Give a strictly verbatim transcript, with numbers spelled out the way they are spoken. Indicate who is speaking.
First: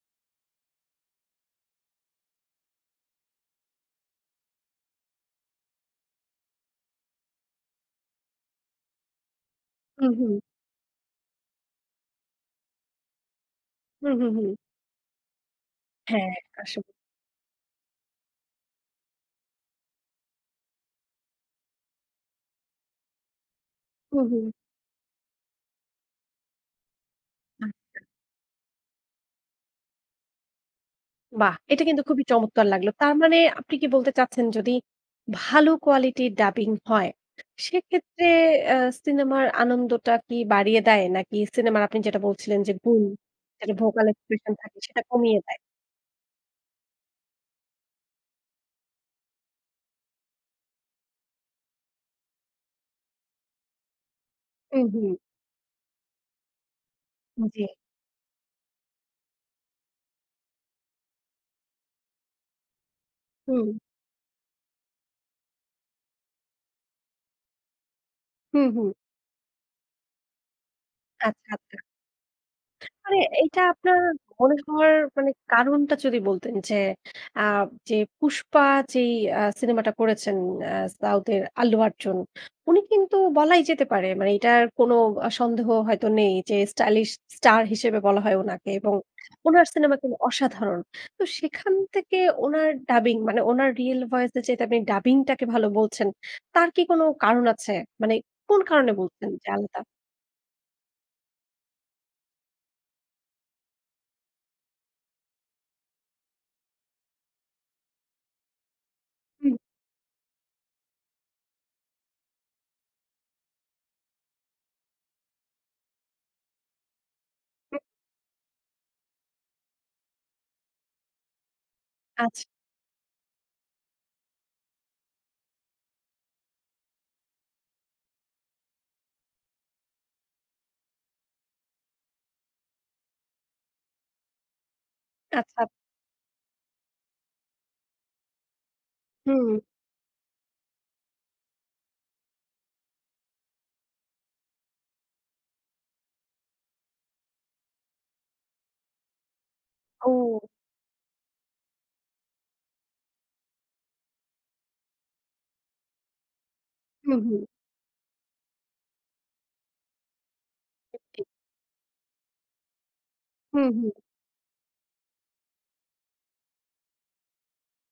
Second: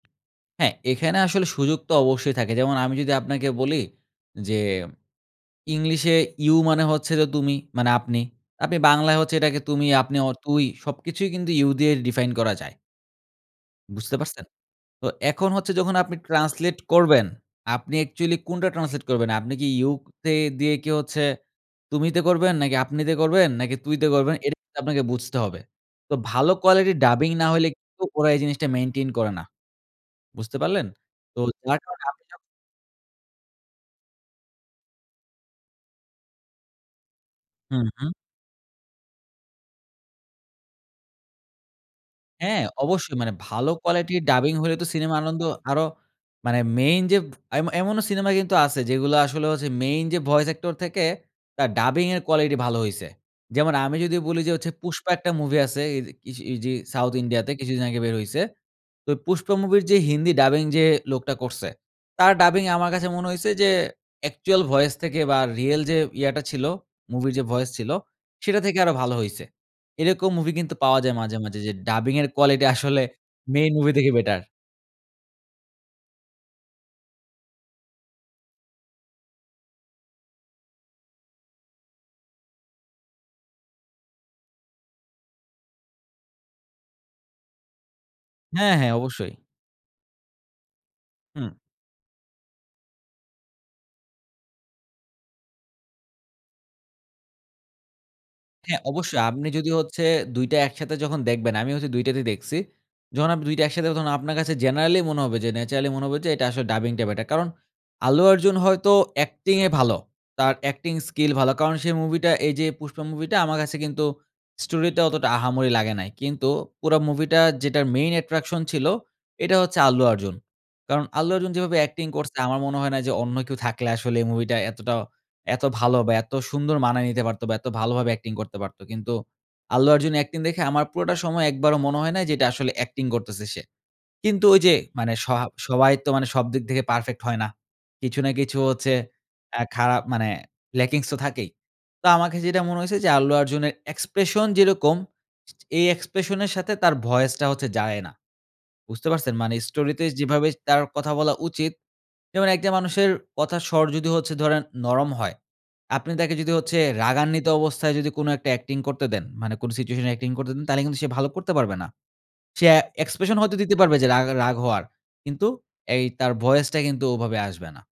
Speaker 1: হ্যাঁ। এখানে আসলে সুযোগ তো অবশ্যই থাকে। যেমন আমি যদি আপনাকে বলি যে, ইংলিশে You মানে হচ্ছে যে তুমি মানে আপনি। আপনি বাংলায় হচ্ছে এটাকে তুমি,
Speaker 2: হুম,
Speaker 1: আপনি
Speaker 2: হুম।
Speaker 1: অর তুই সবকিছুই কিন্তু You দিয়ে ডিফাইন করা যায়।
Speaker 2: হুম,
Speaker 1: বুঝতে
Speaker 2: হুম,
Speaker 1: পারছেন?
Speaker 2: হুম।
Speaker 1: তো এখন হচ্ছে যখন আপনি
Speaker 2: হ্যাঁ,
Speaker 1: ট্রান্সলেট
Speaker 2: আসলে।
Speaker 1: করবেন, আপনি অ্যাকচুয়ালি কোনটা ট্রান্সলেট করবেন? আপনি কি You তে দিয়ে কি হচ্ছে তুমিতে করবেন? নাকি আপনিতে করবেন? নাকি তুইতে
Speaker 2: হুম,
Speaker 1: করবেন?
Speaker 2: হুম।
Speaker 1: এটা কিন্তু আপনাকে বুঝতে হবে। তো ভালো কোয়ালিটির ডাবিং না হইলে
Speaker 2: আচ্ছা।
Speaker 1: কিন্তু ওরা এই জিনিসটা মেইনটেইন করে না। বুঝতে পারলেন? তো
Speaker 2: বাহ!
Speaker 1: যার
Speaker 2: এটা
Speaker 1: কারণে
Speaker 2: কিন্তু
Speaker 1: আপনি
Speaker 2: খুবই
Speaker 1: যখন
Speaker 2: চমৎকার লাগলো। তার মানে আপনি কি বলতে চাচ্ছেন যদি ভালো কোয়ালিটির ডাবিং হয়,
Speaker 1: হুম, হুম।
Speaker 2: সেক্ষেত্রে অ্যা সিনেমার আনন্দটা কি বাড়িয়ে দেয়? নাকি সিনেমার আপনি যেটা বলছিলেন
Speaker 1: হ্যাঁ,
Speaker 2: যে, "গুণ"
Speaker 1: অবশ্যই মানে ভালো
Speaker 2: যেটা ভোকাল
Speaker 1: কোয়ালিটির ডাবিং
Speaker 2: এক্সপ্রেশন
Speaker 1: হলে
Speaker 2: থাকে
Speaker 1: তো
Speaker 2: সেটা
Speaker 1: সিনেমা
Speaker 2: কমিয়ে
Speaker 1: আনন্দ
Speaker 2: দেয়?
Speaker 1: আরো মানে মেইন যে এম এমনও সিনেমা কিন্তু আছে যেগুলো আসলে হচ্ছে মেইন যে ভয়েস অ্যাক্টর থেকে তার ডাবিংয়ের কোয়ালিটি ভালো হইছে। যেমন আমি যদি বলি যে হচ্ছে,
Speaker 2: হুম,
Speaker 1: 'Pushpa'
Speaker 2: হুম।
Speaker 1: একটা মুভি আছে। এদে কিসে ইজি সাউথ
Speaker 2: হুম
Speaker 1: ইন্ডিয়াতে।
Speaker 2: জ্বি।
Speaker 1: কিছুদিন আগে বের হইছে। তো 'Pushpa' মুভির যে হিন্দি ডাবিং যে লোকটা করছে, তার ডাবিং আমার কাছে মনে হইছে যে
Speaker 2: হুম।
Speaker 1: অ্যাকচুয়াল ভয়েস থেকে বা, রিয়েল যে ইয়াটা ছিল মুভির যে ভয়েস ছিল, সেটা
Speaker 2: হুম,
Speaker 1: থেকে
Speaker 2: হুম।
Speaker 1: আরো ভালো হইছে। এরকম মুভি কিন্তু পাওয়া যায় মাঝে,
Speaker 2: আচ্ছা,
Speaker 1: মাঝে যে
Speaker 2: আচ্ছা।
Speaker 1: ডাবিংয়ের কোয়ালিটি আসলে
Speaker 2: মানে এইটা
Speaker 1: মেইন মুভি
Speaker 2: আপনার
Speaker 1: থেকে বেটার।
Speaker 2: মনে হওয়ার মানে কারণটা যদি বলতেন যে, আ যে 'Pushpa' যেই অ্যা সিনেমাটা করেছেন অ্যা সাউথের আল্লু অর্জুন, উনি কিন্তু বলাই যেতে পারে মানে এটার কোন আ সন্দেহ হয়তো নেই যে স্টাইলিশ স্টার হিসেবে বলা হয় উনাকে
Speaker 1: হ্যাঁ, হ্যাঁ।
Speaker 2: এবং
Speaker 1: অবশ্যই।
Speaker 2: উনার সিনেমা কিন্তু অসাধারণ। তো
Speaker 1: হুম।
Speaker 2: সেখান থেকে ওনার ডাবিং মানে ওনার রিয়েল ভয়েসের চাইতে আপনে ডাবিংটাকে ভালো বলছেন, তার কি কোন কারণ আছে? মানে কোন
Speaker 1: হ্যাঁ
Speaker 2: কারণে
Speaker 1: অবশ্যই।
Speaker 2: বলছেন
Speaker 1: আপনি
Speaker 2: যে
Speaker 1: যদি
Speaker 2: আলাদা?
Speaker 1: হচ্ছে দুইটা একসাথে যখন দেখবেন। আমি হইসে দুইটা তেই দেখছি। যখন আপনি দুইটা একসাথে তখন আপনার কাছে জেনারেলি মনে হবে যে ন্যাচারালি মনে হবে যে এটা আসলে ডাবিংটা বেটার। কারণ, আল্লু অর্জুন হয়তো
Speaker 2: হুম।
Speaker 1: অ্যাক্টিংয়ে ভালো। তার অ্যাক্টিং স্কিল ভালো। কারণ সেই মুভিটা এইযে 'Pushpa' মুভিটা আমার কাছে কিন্তু স্টোরিটা অতটা আহামরি লাগে নাই। কিন্তু পুরা মুভিটা
Speaker 2: হু।
Speaker 1: যেটার main attraction ছিল, এটা হচ্ছে আল্লু অর্জুন। কারণ আল্লু অর্জুন যেভাবে অ্যাক্টিং করছে
Speaker 2: আচ্ছা।
Speaker 1: আমার মনে হয় না যে অন্য কেউ থাকলে আসলে এই মুভিটা এতটা এত ভালো বা, এত সুন্দর মানায় নিতে পারতো বা, এত ভালোভাবে অ্যাক্টিং করতে পারত। কিন্তু আল্লু অর্জুন অ্যাক্টিং দেখে আমার পুরাটা সময় একবারও মনে হয় নাই যে এটা আসলে অ্যাক্টিং করতেছে সে। কিন্তু ঐযে মানে সহা
Speaker 2: আচ্ছা।
Speaker 1: সবাই তো মানে সবদিক থেকে পারফেক্ট হয় না। কিছু না কিছু হচ্ছে
Speaker 2: হুম।
Speaker 1: অ্যা খারাপ মানে ল্যাকিংস তো থাকেই। তো আমার কাছে যেটা মনে হইছে যে আল্লু অর্জুনের এক্সপ্রেশন যেরকম, ছা ছা এই এক্সপ্রেশনের সাথে তার ভয়েসটা হচ্ছে যায় না। বুঝতে পারছেন? মানে স্টোরিতে
Speaker 2: ও।
Speaker 1: যেভাবে তার কথা বলা উচিত যেমন একটা মানুষের কথার স্বর যদি হচ্ছে ধরেন নরম হয়। আপনি তাকে যদি হচ্ছে
Speaker 2: হুম, হুম।
Speaker 1: রাগান্বিত অবস্থায় যদি কোনো একটা অ্যাক্টিং করতে দেন, মানে কোন সিচুয়েশনে অ্যাক্টিং করতে দেন তাইলে কিন্তু সে
Speaker 2: ওকে।
Speaker 1: ভালো করতে পারবে না। সে অ্যা এক্সপ্রেশন হয়তো
Speaker 2: হুম,
Speaker 1: দিতে পারবে
Speaker 2: হুম।
Speaker 1: যে রাগ রাগ হওয়ার। কিন্তু এই তার ভয়েসটা কিন্তু ওভাবে আসবে না।